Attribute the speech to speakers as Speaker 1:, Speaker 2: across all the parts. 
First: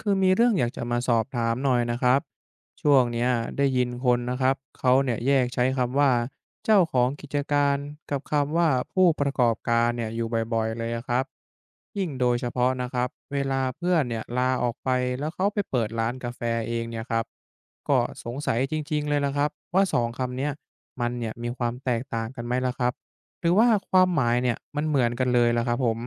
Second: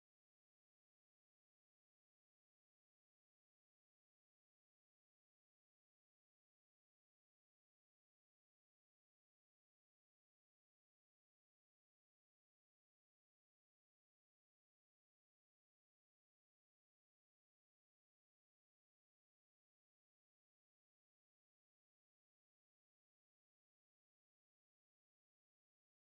Speaker 1: คือมีเรื่องอยากจะมาสอบถามหน่อยนะครับช่วงเนี้ยได้ยินคนนะครับเขาเนี่ยแยกใช้คำว่าเจ้าของกิจการกับคำว่าผู้ประกอบการเนี่ยอยู่บ่อยๆเลยอะครับยิ่งโดยเฉพาะนะครับเวลาเพื่อนเนี่ยลาออกไปแล้วเขาไปเปิดร้านกาแฟเองเนี่ยครับก็สงสัยจริงๆเลยละครับว่าสองคำเนี้ยมันเนี่ยมีความแตกต่างกันไหมล่ะครับหรือว่าความหมายเนี่ยมันเหมือนกันเลยล่ะครับผม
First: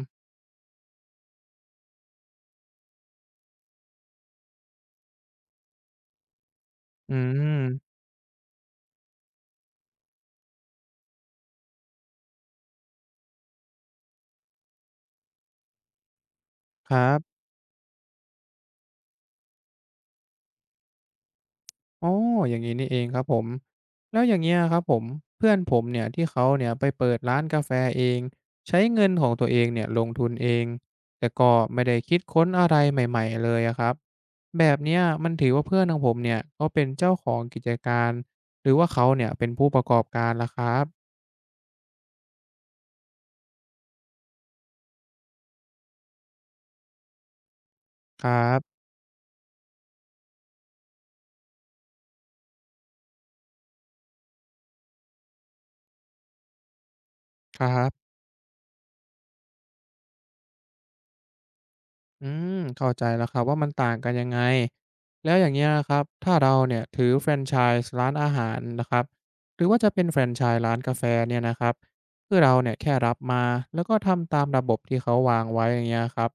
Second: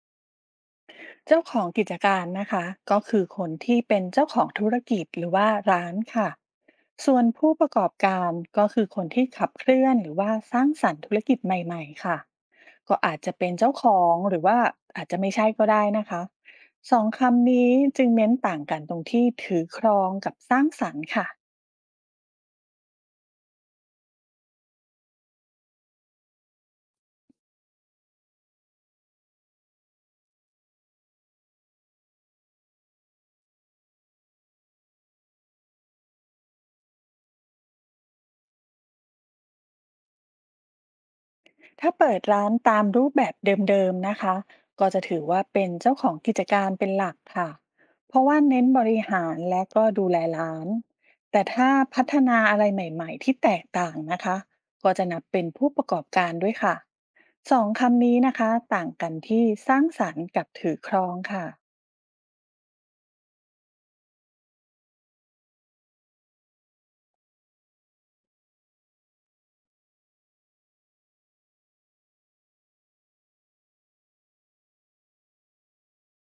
Speaker 2: เจ้าของกิจการนะคะก็คือคนที่เป็นเจ้าของธุรกิจหรือว่าร้านค่ะ
Speaker 1: อื
Speaker 2: ส่วนผู้ประกอบ
Speaker 1: ม
Speaker 2: การก็คือคนที่ขับเคลื่อนหรือว่าสร้างสรรค์ธุรกิจใหม่ๆค่ะก็อาจจะเป็นเจ้าของหรือว่าอาจจะไม่ใช่ก็ได้นะคะ
Speaker 1: ค
Speaker 2: สอง
Speaker 1: รับ
Speaker 2: คำนี้จึงเน้นต่างกันตรงที่ถือครองกับสร้างสรรค์ค่ะ
Speaker 1: อ๋ออย่างนี้นี่เองครับผม แล้วอย่างเงี้ยครับผม เพื่อนผมเนี่ยที่เขาเนี่ยไปเปิดร้านกาแฟเองใช้เงินของตัวเองเนี่ยลงทุนเอง แต่ก็ไม่ได้คิดค้นอะไรใหม่ๆเลยอะครับแบบเนี้ยมันถือว่าเพื่อนของผมเนี่ยเขาเป็นเจ้าของกิจการ หรือว่าเขาเนี่ยเป็นผู้ประกอบการล่ะครับ
Speaker 2: ถ้าเปิดร้านตามรูปแบบเดิมๆนะคะก็จะถือว่าเป็นเจ้าของกิจการเป็นหลักค่ะเพ
Speaker 1: ค
Speaker 2: ราะ
Speaker 1: รั
Speaker 2: ว่าเน้นบ
Speaker 1: บ
Speaker 2: ริหารและก็ดูแลร้านแต่ถ้าพัฒนาอะไรใหม่ๆที่แตกต่างนะคะก็จะนับเป็นผู้ประกอบการด้วยค่ะส
Speaker 1: ค
Speaker 2: อง
Speaker 1: รั
Speaker 2: คำ
Speaker 1: บ
Speaker 2: นี้นะคะต่างกันที่สร้างสรรค์กับถือครองค่ะ
Speaker 1: อืมเข้าใจแล้วครับว่ามันต่างกันยังไงแล้วอย่างเงี้ยครับถ้าเราเนี่ยถือแฟรนไชส์ร้านอาหารนะครับหรือว่าจะเป็นแฟรนไชส์ร้านกาแฟเนี่ยนะครับคือเราเนี่ยแค่รับมาแล้วก็ทำตามระบบที่เขาวางไว้อย่างเงี้ยครับ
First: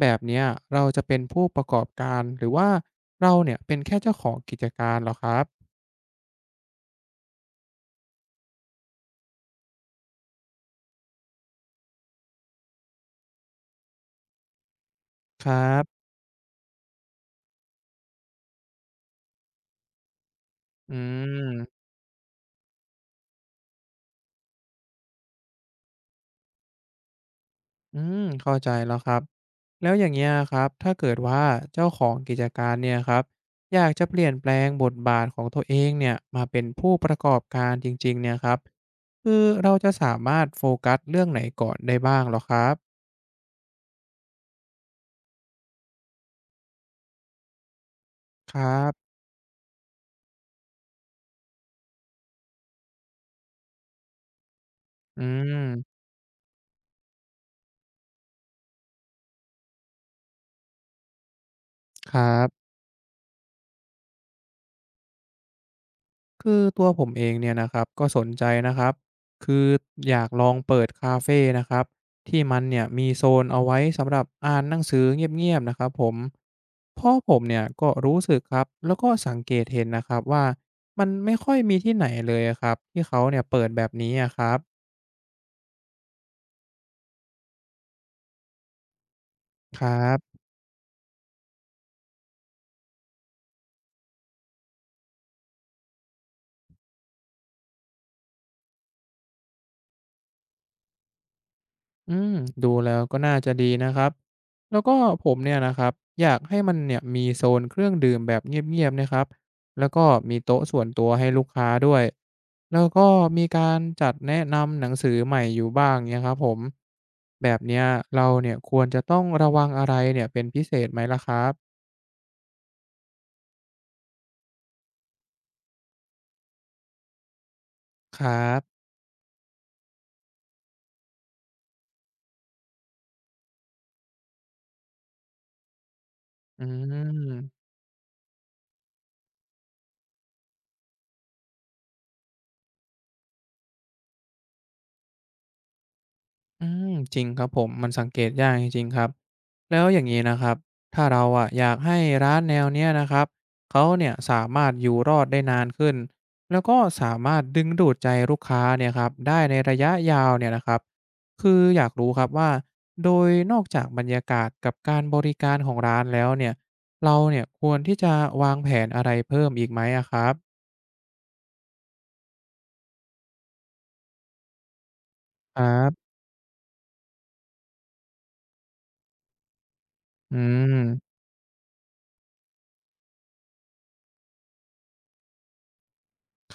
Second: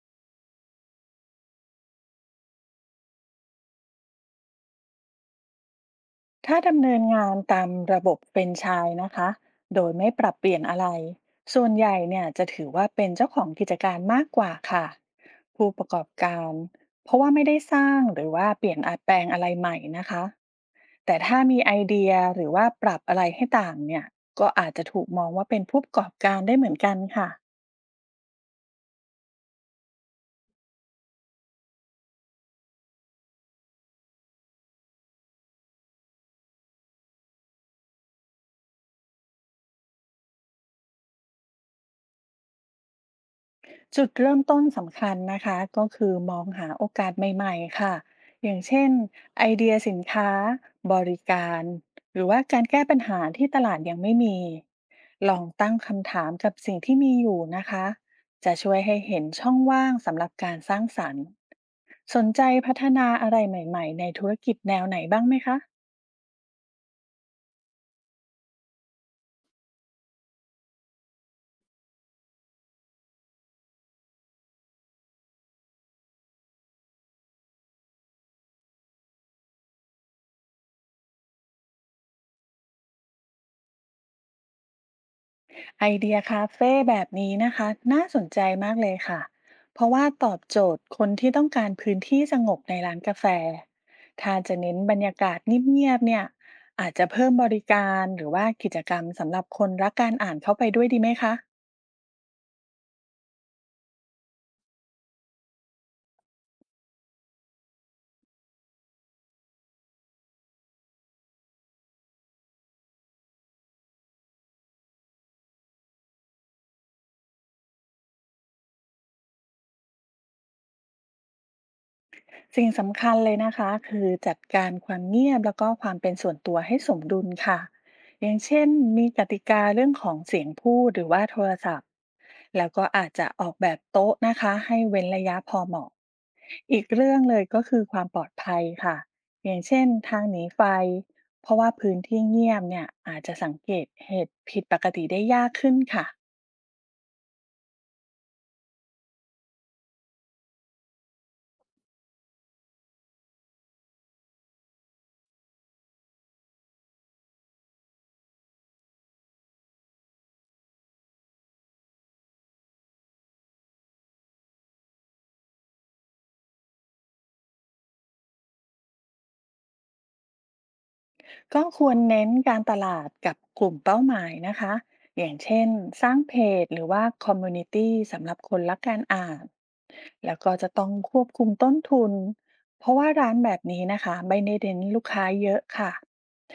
Speaker 1: แบบเนี้ยเราจะเป็นผู้ประกอบการหรือว่าเราเนี่ยเป็นแค่เจ้าของกิจการเหรอครับ
Speaker 2: ถ้าดำเนินงานตามระบบแฟรนไชส์นะคะโดยไม่ปรับเปลี่ยนอะไรส่วนใหญ่เนี่ยจะถือว่าเป็นเจ้าของกิจการมากกว่าค่ะ
Speaker 1: ครั
Speaker 2: ผู้ประก
Speaker 1: บ
Speaker 2: อบการเพราะว่าไม่ได้สร้างหรือว่าเปลี่ยนแปลงอะไรใหม่นะคะ
Speaker 1: อื
Speaker 2: แต่ถ้ามีไอ
Speaker 1: ม
Speaker 2: เดียหรือว่าปรับอะไรให้ต่างเนี่ยก็อาจจะถูกมองว่าเป็นผู้ประกอบการได้เหมือนกันค่ะ
Speaker 1: อืมเข้าใจแล้วครับแล้วอย่างเงี้ยครับถ้าเกิดว่าเจ้าของกิจการเนี่ยครับอยากจะเปลี่ยนแปลงบทบาทของตัวเองเนี่ยมาเป็นผู้ประกอบการจริงๆเนี่ยครับคือเราจะสามารถโฟกัสเรื่องไหนก่อนได้บ้างเหรอครับ
Speaker 2: จุดเริ่มต้นสำคัญนะคะก็คือมองหาโอกาสใหม่ๆค่ะอ
Speaker 1: ค
Speaker 2: ย่าง
Speaker 1: รั
Speaker 2: เช่น
Speaker 1: บ
Speaker 2: ไอเดียสินค้าบริการหรือว่าการแก้ปัญหาที่ตลาดยังไม่มี
Speaker 1: อื
Speaker 2: ลองตั้ง
Speaker 1: ม
Speaker 2: คำถามกับสิ่งที่มีอยู่นะคะจะช่วยให้เห็นช่องว่างสำหรับการสร้างสรรค์
Speaker 1: ค
Speaker 2: ส
Speaker 1: รั
Speaker 2: นใจ
Speaker 1: บ
Speaker 2: พัฒนาอะไรใหม่ๆในธุรกิจแนวไหนบ้างไหมคะ
Speaker 1: คือตัวผมเองเนี่ยนะครับก็สนใจนะครับคืออยากลองเปิดคาเฟ่นะครับที่มันเนี่ยมีโซนเอาไว้สำหรับอ่านหนังสือเงียบๆนะครับผมพ่อผมเนี่ยก็รู้สึกครับแล้วก็สังเกตเห็นนะครับว่ามันไม่ค่อยมีที่ไหนเลยอะครับที่เขาเนี่ยเปิดแบบนี้อะครับ
Speaker 2: ไอเดียคาเฟ่แบบนี้นะคะน่าสนใจมากเลยค่ะ
Speaker 1: ค
Speaker 2: เพ
Speaker 1: รั
Speaker 2: ราะว่าต
Speaker 1: บ
Speaker 2: อบโจทย์คนที่ต้องการพื้นที่สงบในร้านกาแฟถ้าจะเน้นบรรยากาศเงียบๆเนี่ยอาจจะเพิ่มบริการหรือว่ากิจกรรมสำหรับคนรักการอ่านเข้าไปด้วยดีไหมคะ
Speaker 1: อืมดูแล้วก็น่าจะดีนะครับแล้วก็ผมเนี่ยนะครับอยากให้มันเนี่ยมีโซนเครื่องดื่มแบบเงียบๆนะครับแล้วก็มีโต๊ะส่วนตัวให้ลูกค้าด้วยแล้วก็มีการจัดแนะนำหนังสือใหม่อยู่บ้างเนี่ยครับผมแบบเนี้ยเราเนี่ยควรจะต้องระวังอะไรเนี่ยเป็นพิเศษไหมล่ะครับ
Speaker 2: สิ่งสำคัญเลยนะคะคือจัดการความเงียบแล้วก็ความเป็นส่วนตัวให้สมดุลค่ะ
Speaker 1: ค
Speaker 2: อ
Speaker 1: รั
Speaker 2: ย่างเช่น
Speaker 1: บ
Speaker 2: มีกติกาเรื่องของเสียงพูดหรือว่าโทรศัพท์แล้วก็อาจจะออกแบบโต๊ะนะคะให้เว้นระยะพอเหมาะ
Speaker 1: อื
Speaker 2: อีกเรื่องเลยก็
Speaker 1: ม
Speaker 2: คือความปลอดภัยค่ะอย่างเช่นทางหนีไฟเพราะว่าพื้นที่เงียบเนี่ยอาจจะสังเกตเหตุผิดปกติได้ยากขึ้นค่ะ
Speaker 1: อืมจริงครับผมมันสังเกตยากจริงๆครับแล้วอย่างนี้นะครับถ้าเราอะอยากให้ร้านแนวเนี้ยนะครับเขาเนี่ยสามารถอยู่รอดได้นานขึ้นแล้วก็สามารถดึงดูดใจลูกค้าเนี่ยครับได้ในระยะยาวเนี่ยนะครับคืออยากรู้ครับว่าโดยนอกจากบรรยากาศกับการบริการของร้านแล้วเนี่ยเราเนี่ยควรที่จะวางแผนอะไรเพิ่มอีกไหมอะครับ
Speaker 2: ก็ควรเน้นการตลาดกับกลุ่มเป้าหมายนะคะอย่าง
Speaker 1: ค
Speaker 2: เช่
Speaker 1: รั
Speaker 2: นส
Speaker 1: บ
Speaker 2: ร้างเพจหรือว่าคอมมูนิตี้สำหรับคนรักการอ่านแล้
Speaker 1: อื
Speaker 2: วก็จะต้อง
Speaker 1: ม
Speaker 2: ควบคุมต้นทุนเพราะว่าร้านแบบนี้นะคะไม่ได้เน้นลูกค้าเยอะค่ะ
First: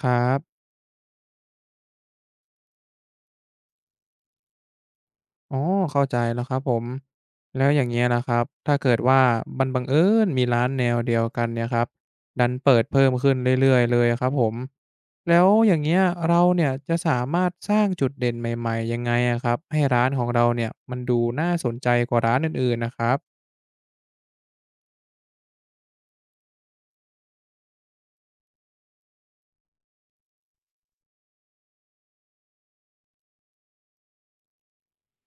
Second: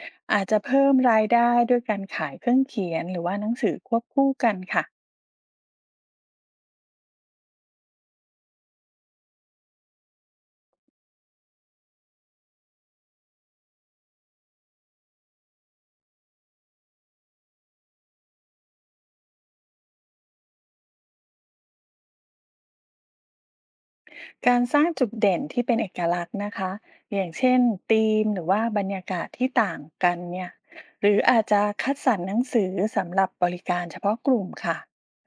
Speaker 1: ครั
Speaker 2: อาจจะ
Speaker 1: บ
Speaker 2: เพิ่มรายได้ด้วยการขายเครื่องเขียนหรือว่าหนังสือควบคู่กันค่ะ
Speaker 1: อ๋อเข้าใจแล้วครับผมแล้วอย่างเงี้ยนะครับถ้าเกิดว่ามันบังเอิญมีร้านแนวเดียวกันเนี่ยครับดันเปิดเพิ่มขึ้นเรื่อยๆเลยอะครับผมแล้วอย่างเงี้ยเราเนี่ยจะสามารถสร้างจุดเด่นใหม่ๆยังไงอะครับให้ร้านของเราเนี่ยมันดูน่าสนใจกว่าร้านอื่นๆนะครับ
Speaker 2: การสร้างจุดเด่นที่เป็นเอกลักษณ์นะคะ อย่างเช่นธีมหรือว่าบรรยากาศที่ต่างกันเนี่ยหรืออาจจะคัดสรรหนังสือสำหรับบริการเฉพาะกลุ่มค่ะ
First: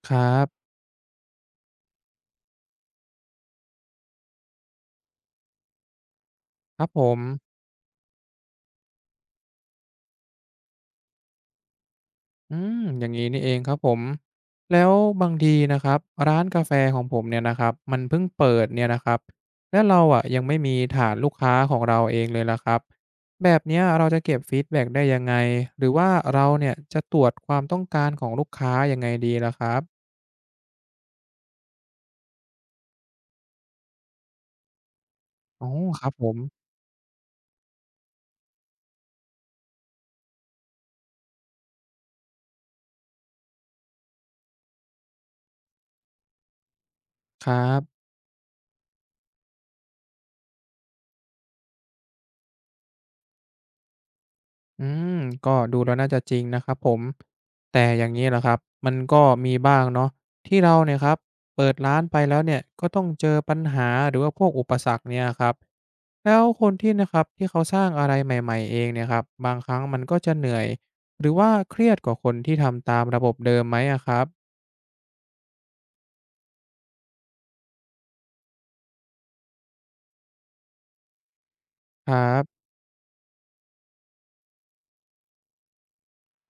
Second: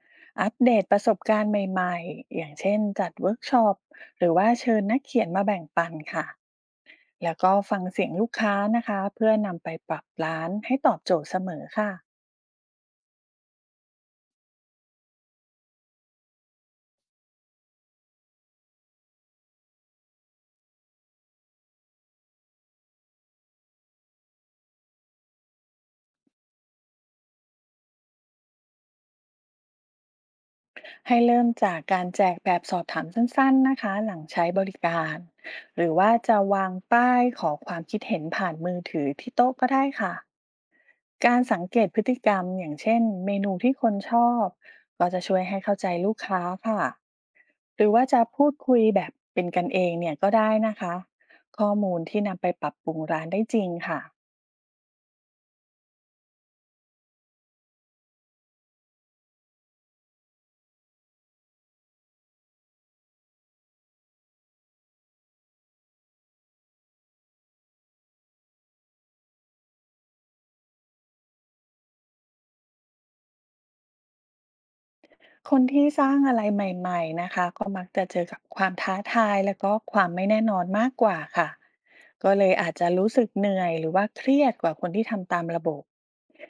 Speaker 1: ครั
Speaker 2: อัปเด
Speaker 1: บ
Speaker 2: ตประสบการณ์ใหม่ๆ อย่างเช่นจัดเวิร์กช็อปหรือว่าเชิญนักเขียนมาแบ่งปันค่ะ
Speaker 1: ครับผม
Speaker 2: แล้วก็ฟังเสียงลูกค้านะคะเพื่อนำไปปรับร้านให้ตอบโจทย์เสมอค่ะ
Speaker 1: อืมอย่างนี้นี่เองครับผมแล้วบางทีนะครับร้านกาแฟของผมเนี่ยนะครับมันเพิ่งเปิดเนี่ยนะครับและเราอ่ะยังไม่มีฐานลูกค้าของเราเองเลยละครับแบบเนี้ยเราจะเก็บฟีดแบ็กได้ยังไงหรือว่าเราเนี่ยจะตรวจความต้องการของลูกค้ายังไงดีล่ะครับ
Speaker 2: ให้เริ่มจากการแจกแบบสอบถามสั้นๆนะคะหลังใช้บริการ
Speaker 1: อ๋อ
Speaker 2: หรือ
Speaker 1: ครั
Speaker 2: ว่า
Speaker 1: บผม
Speaker 2: จะวางป้ายขอความคิดเห็นผ่านมือถือที่โต๊ะก็ได้ค่ะการสังเกตพฤติกรรมอย่างเช่นเมนูที่คนชอบก็จะช่วยให้เข้าใจลูกค้าค่ะ
Speaker 1: ครั
Speaker 2: หรือ
Speaker 1: บ
Speaker 2: ว่าจะพูดคุยแบบเป็นกันเองเนี่ยก็ได้นะคะข้อมูลที่นำไปปรับปรุงร้านได้จริงค่ะ
Speaker 1: อืมก็ดูแล้วน่าจะจริงนะครับผมแต่อย่างนี้ล่ะครับมันก็มีบ้างเนาะที่เราเนี่ยครับเปิดร้านไปแล้วเนี่ยก็ต้องเจอปัญหาหรือว่าพวกอุปสรรคเนี่ยครับแล้วคนที่นะครับที่เขาสร้างอะไรใหม่ๆเองเนี่ยครับบางครั้งมันก็จะเหนื่อยหรือว่าเครียดกว่าคนที่ทำตามระบบเดิมไหมอะครับ
Speaker 2: คนที่สร้างอะไรใหม่ๆนะคะก็มักจะเจอกับความท้าทายแล้วก็ความไม่แน่นอนมากกว่าค่ะ
Speaker 1: ครั
Speaker 2: ก็เลย
Speaker 1: บ
Speaker 2: อาจจะรู้สึกเหนื่อยหรือว่าเครียดกว่าคนที่ทำตามระบบ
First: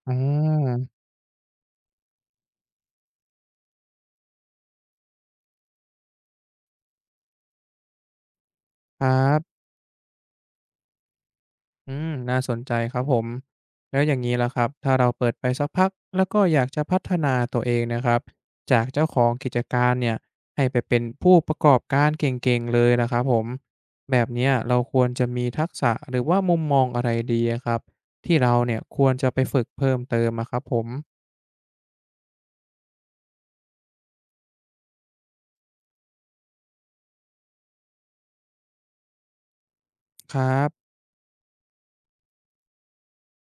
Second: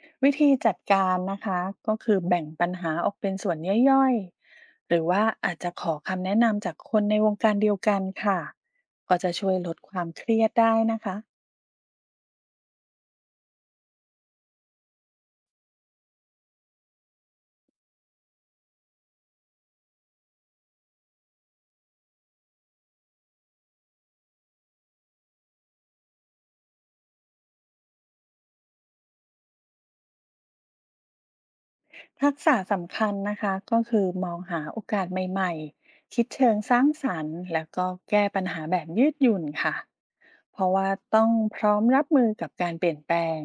Speaker 1: อ๋
Speaker 2: วิธีจัด
Speaker 1: อ
Speaker 2: การนะคะก็คือแบ่งปัญหาออกเป็นส่วนย่อยๆหรือว่าอาจจะขอคำแนะนำจากคนในวงการเดียวกันค่ะ
Speaker 1: ครั
Speaker 2: ก็จะช่ว
Speaker 1: บ
Speaker 2: ยลดความเครียดได้นะคะ
Speaker 1: อืมน่าสนใจครับผมแล้วอย่างนี้ล่ะครับถ้าเราเปิดไปสักพักแล้วก็อยากจะพัฒนาตัวเองนะครับจากเจ้าของกิจการเนี่ยให้ไปเป็นผู้ประกอบการเก่งๆเลยละครับผมแบบเนี้ยเราควรจะมีทักษะหรือว่ามุมมองอะไรดีอะครับที่เราเนี่ยควรจะไปฝึกเพิ่มเติมอะครับผม
Speaker 2: ทักษะสำคัญนะคะก็คือมองหาโอกาสใหม่ๆคิดเชิงสร้างสรรค์แล้วก็แก้ปัญหาแบบยืดหยุ่นค่ะ
Speaker 1: ครั
Speaker 2: เพราะว่า
Speaker 1: บ
Speaker 2: ต้องพร้อมรับมือกับการเปลี่ยนแปลง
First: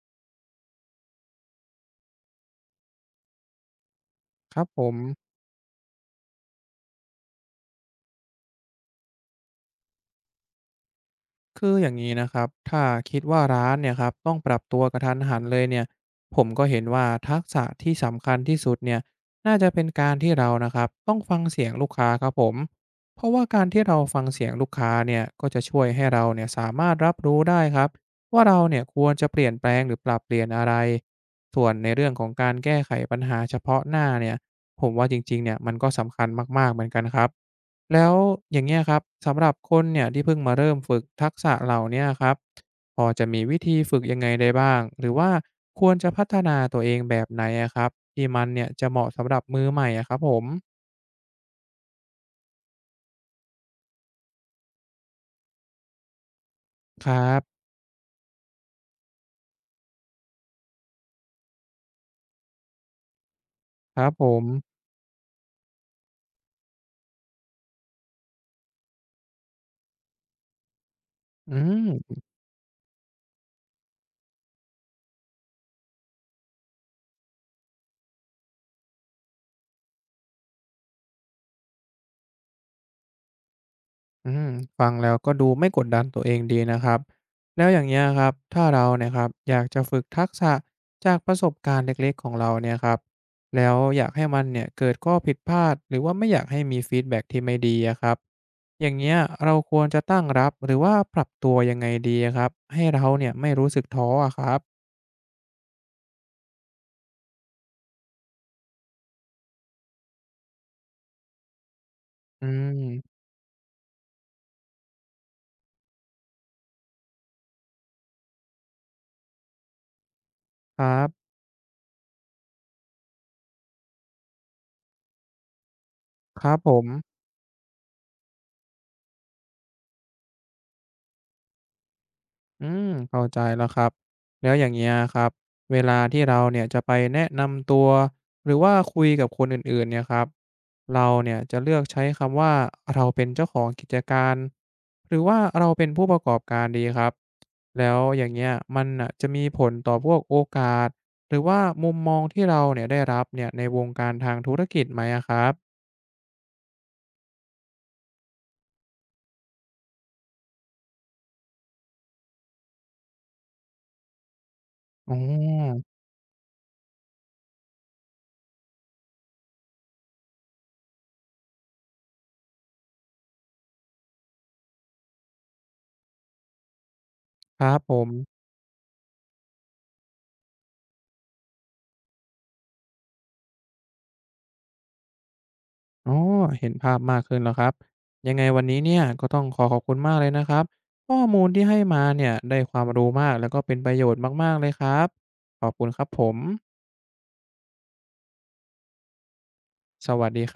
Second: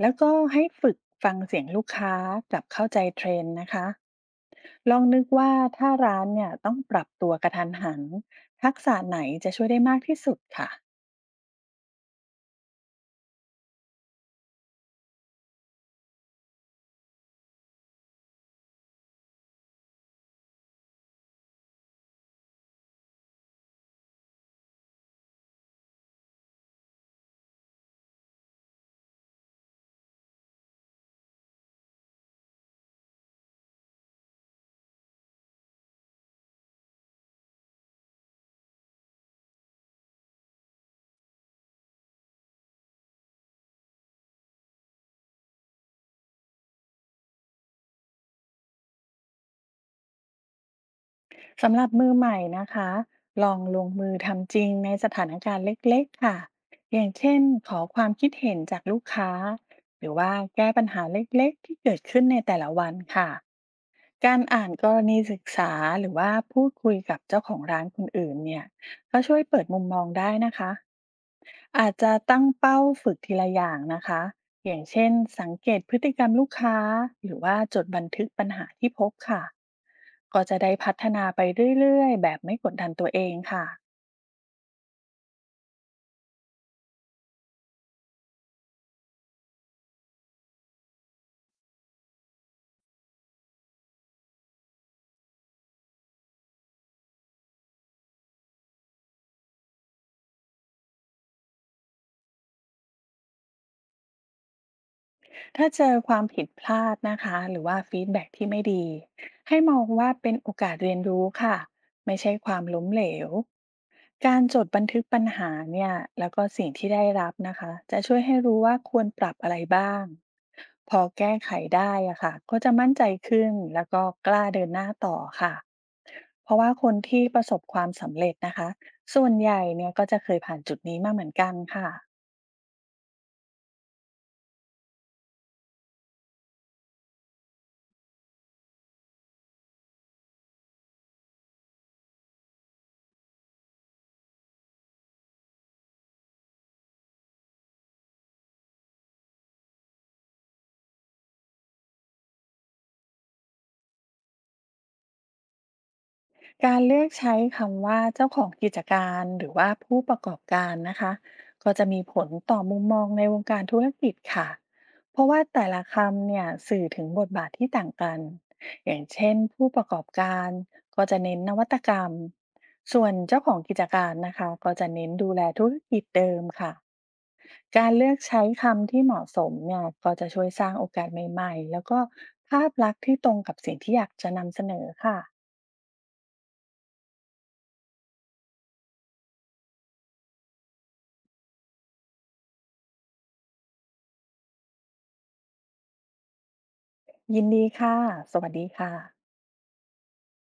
Speaker 2: แล้วก็ให้ฝึกฟังเสียงลูกค้ากับเข้าใจเทรนด์นะคะ
Speaker 1: ครับผ
Speaker 2: ล
Speaker 1: ม
Speaker 2: องนึกว่าถ้าร้านเนี่ยต้องปรับตัวกระทันหันทักษะไหนจะช่วยได้มากที่สุดค่ะ
Speaker 1: คืออย่างนี้นะครับ ถ้าคิดว่าร้านเนี่ยครับต้องปรับตัวกระทันหันเลยเนี่ยผมก็เห็นว่าทักษะที่สำคัญที่สุดเนี่ย น่าจะเป็นการที่เรานะครับต้องฟังเสียงลูกค้าครับผม เพราะว่าการที่เราฟังเสียงลูกค้าเนี่ยก็จะช่วยให้เราเนี่ยสามารถรับรู้ได้ครับว่าเราเนี่ยควรจะเปลี่ยนแปลงหรือปรับเปลี่ยนอะไร ส่วนในเรื่องของการแก้ไขปัญหาเฉพาะหน้าเนี่ยผมว่าจริงๆเนี่ยมันก็สำคัญมากๆเหมือนกันครับ แล้วอย่างเงี้ยครับสำหรับคนเนี่ยที่เพิ่งมาเริ่มฝึกทักษะเหล่าเนี้ยครับพอจะมีวิธีฝึกยังไงได้บ้างหรือว่าควรจะพัฒนาตัวเองแบบไหนอะครับที่มันเนี่ยจะเหมาะสำหรับมือใหม่อะครับผม
Speaker 2: สำหรับมือใหม่นะคะลองลงมือทำจริงในสถานการณ์เล็กๆค่ะอ
Speaker 1: ค
Speaker 2: ย่าง
Speaker 1: รั
Speaker 2: เช่น
Speaker 1: บ
Speaker 2: ขอความคิดเห็นจากลูกค้าหรือว่าแก้ปัญหาเล็กๆที่เกิดขึ้นในแต่ละวันค่ะ
Speaker 1: ครับผ
Speaker 2: การ
Speaker 1: ม
Speaker 2: อ่านกรณีศึกษาหรือว่าพูดคุยกับเจ้าของร้านคนอื่นเนี่ยก็ช่วยเปิดมุมมองได้นะคะ
Speaker 1: อื
Speaker 2: อาจจะ
Speaker 1: ม
Speaker 2: ตั้งเป้าฝึกทีละอย่างนะคะ อย่างเช่นสังเกตพฤติกรรมลูกค้าหรือว่าจดบันทึกปัญหาที่พบค่ะ ก็จะได้พัฒนาไปเรื่อยๆแบบไม่กดดันตัวเองค่ะ
Speaker 1: อืมฟังแล้วก็ดูไม่กดดันตัวเองดีนะครับแล้วอย่างเงี้ยครับถ้าเราเนี่ยครับอยากจะฝึกทักษะจากประสบการณ์เล็กๆของเราเนี่ยครับแล้วอยากให้มันเนี่ยเกิดข้อผิดพลาดหรือว่าไม่อยากให้มีฟีดแบ็กที่ไม่ดีอะครับอย่างเงี้ยเราควรจะตั้งรับหรือว่าปรับตัวยังไงดีอะครับให้เราเนี่ยไม่รู้สึกท้ออะครับ
Speaker 2: ถ้าเจอความผิดพลาดนะคะหรือว่าฟีดแบ็กที่ไม่ดีให้มองว่าเป็นโอกาสเรียนรู้ค่ะไม่ใช่
Speaker 1: อื
Speaker 2: ความล้มเหล
Speaker 1: ม
Speaker 2: วการจดบันทึกปัญหาเนี่ยแล้วก็สิ่งที่ได้รับนะคะจะช่วยให้รู้ว่าควรปรับอะไรบ้าง
Speaker 1: ค
Speaker 2: พ
Speaker 1: รั
Speaker 2: อ
Speaker 1: บ
Speaker 2: แก้ไขได้อะค่ะก็จะมั่นใจขึ้นแล้วก็กล้าเดินหน้าต่อค่ะ
Speaker 1: ค
Speaker 2: เพ
Speaker 1: รั
Speaker 2: ราะ
Speaker 1: บ
Speaker 2: ว่า
Speaker 1: ผ
Speaker 2: ค
Speaker 1: ม
Speaker 2: นที่ประสบความสำเร็จนะคะส่วนใหญ่เนี่ยก็จะเคยผ่านจุดนี้มาเหมือนกันค่ะ
Speaker 1: อืมเข้าใจแล้วครับแล้วอย่างเงี้ยครับเวลาที่เราเนี่ยจะไปแนะนำตัวหรือว่าคุยกับคนอื่นๆเนี่ยครับเราเนี่ยจะเลือกใช้คำว่าเราเป็นเจ้าของกิจการหรือว่าเราเป็นผู้ประกอบการดีครับแล้วอย่างเงี้ยมันน่ะจะมีผลต่อพวกโอกาสหรือว่ามุมมองที่เราเนี่ยได้รับเนี่ยในวงการทางธุรกิจไหมอะครับ
Speaker 2: การเลือกใช้คำว่าเจ้าของกิจการหรือว่าผู้ประกอบการนะคะก็จะมีผลต่อมุมมองในวงการธุรกิจค่ะ
Speaker 1: อ๋
Speaker 2: เพราะว่าแต่
Speaker 1: อ
Speaker 2: ละคำเนี่ยสื่อถึงบทบาทที่ต่างกันอย่างเช่นผู้ประกอบการก็จะเน้นนวัตกรรมส่วนเจ้าของกิจการนะคะก็จะเน้นดูแลธุรกิจเดิมค่ะ
Speaker 1: ครับ
Speaker 2: กา
Speaker 1: ผ
Speaker 2: ร
Speaker 1: ม
Speaker 2: เลือกใช้คำที่เหมาะสมเนี่ยก็จะช่วยสร้างโอกาสใหม่ๆแล้วก็ภาพลักษณ์ที่ตรงกับสิ่งที่อยากจะนำเสนอค่ะ
Speaker 1: อ๋อเห็นภาพมากขึ้นแล้วครับ ยังไงวันนี้เนี่ยก็ต้องขอขอบคุณมากเลยนะครับข้อมูลที่ให้มาเนี่ยได้ความรู้มากแล้วก็เป็นประโยชน์มากๆเลยครับขอบคุณครับผม
Speaker 2: ยินดีค่ะ สวัสดีค่ะ
Speaker 1: สวัสดี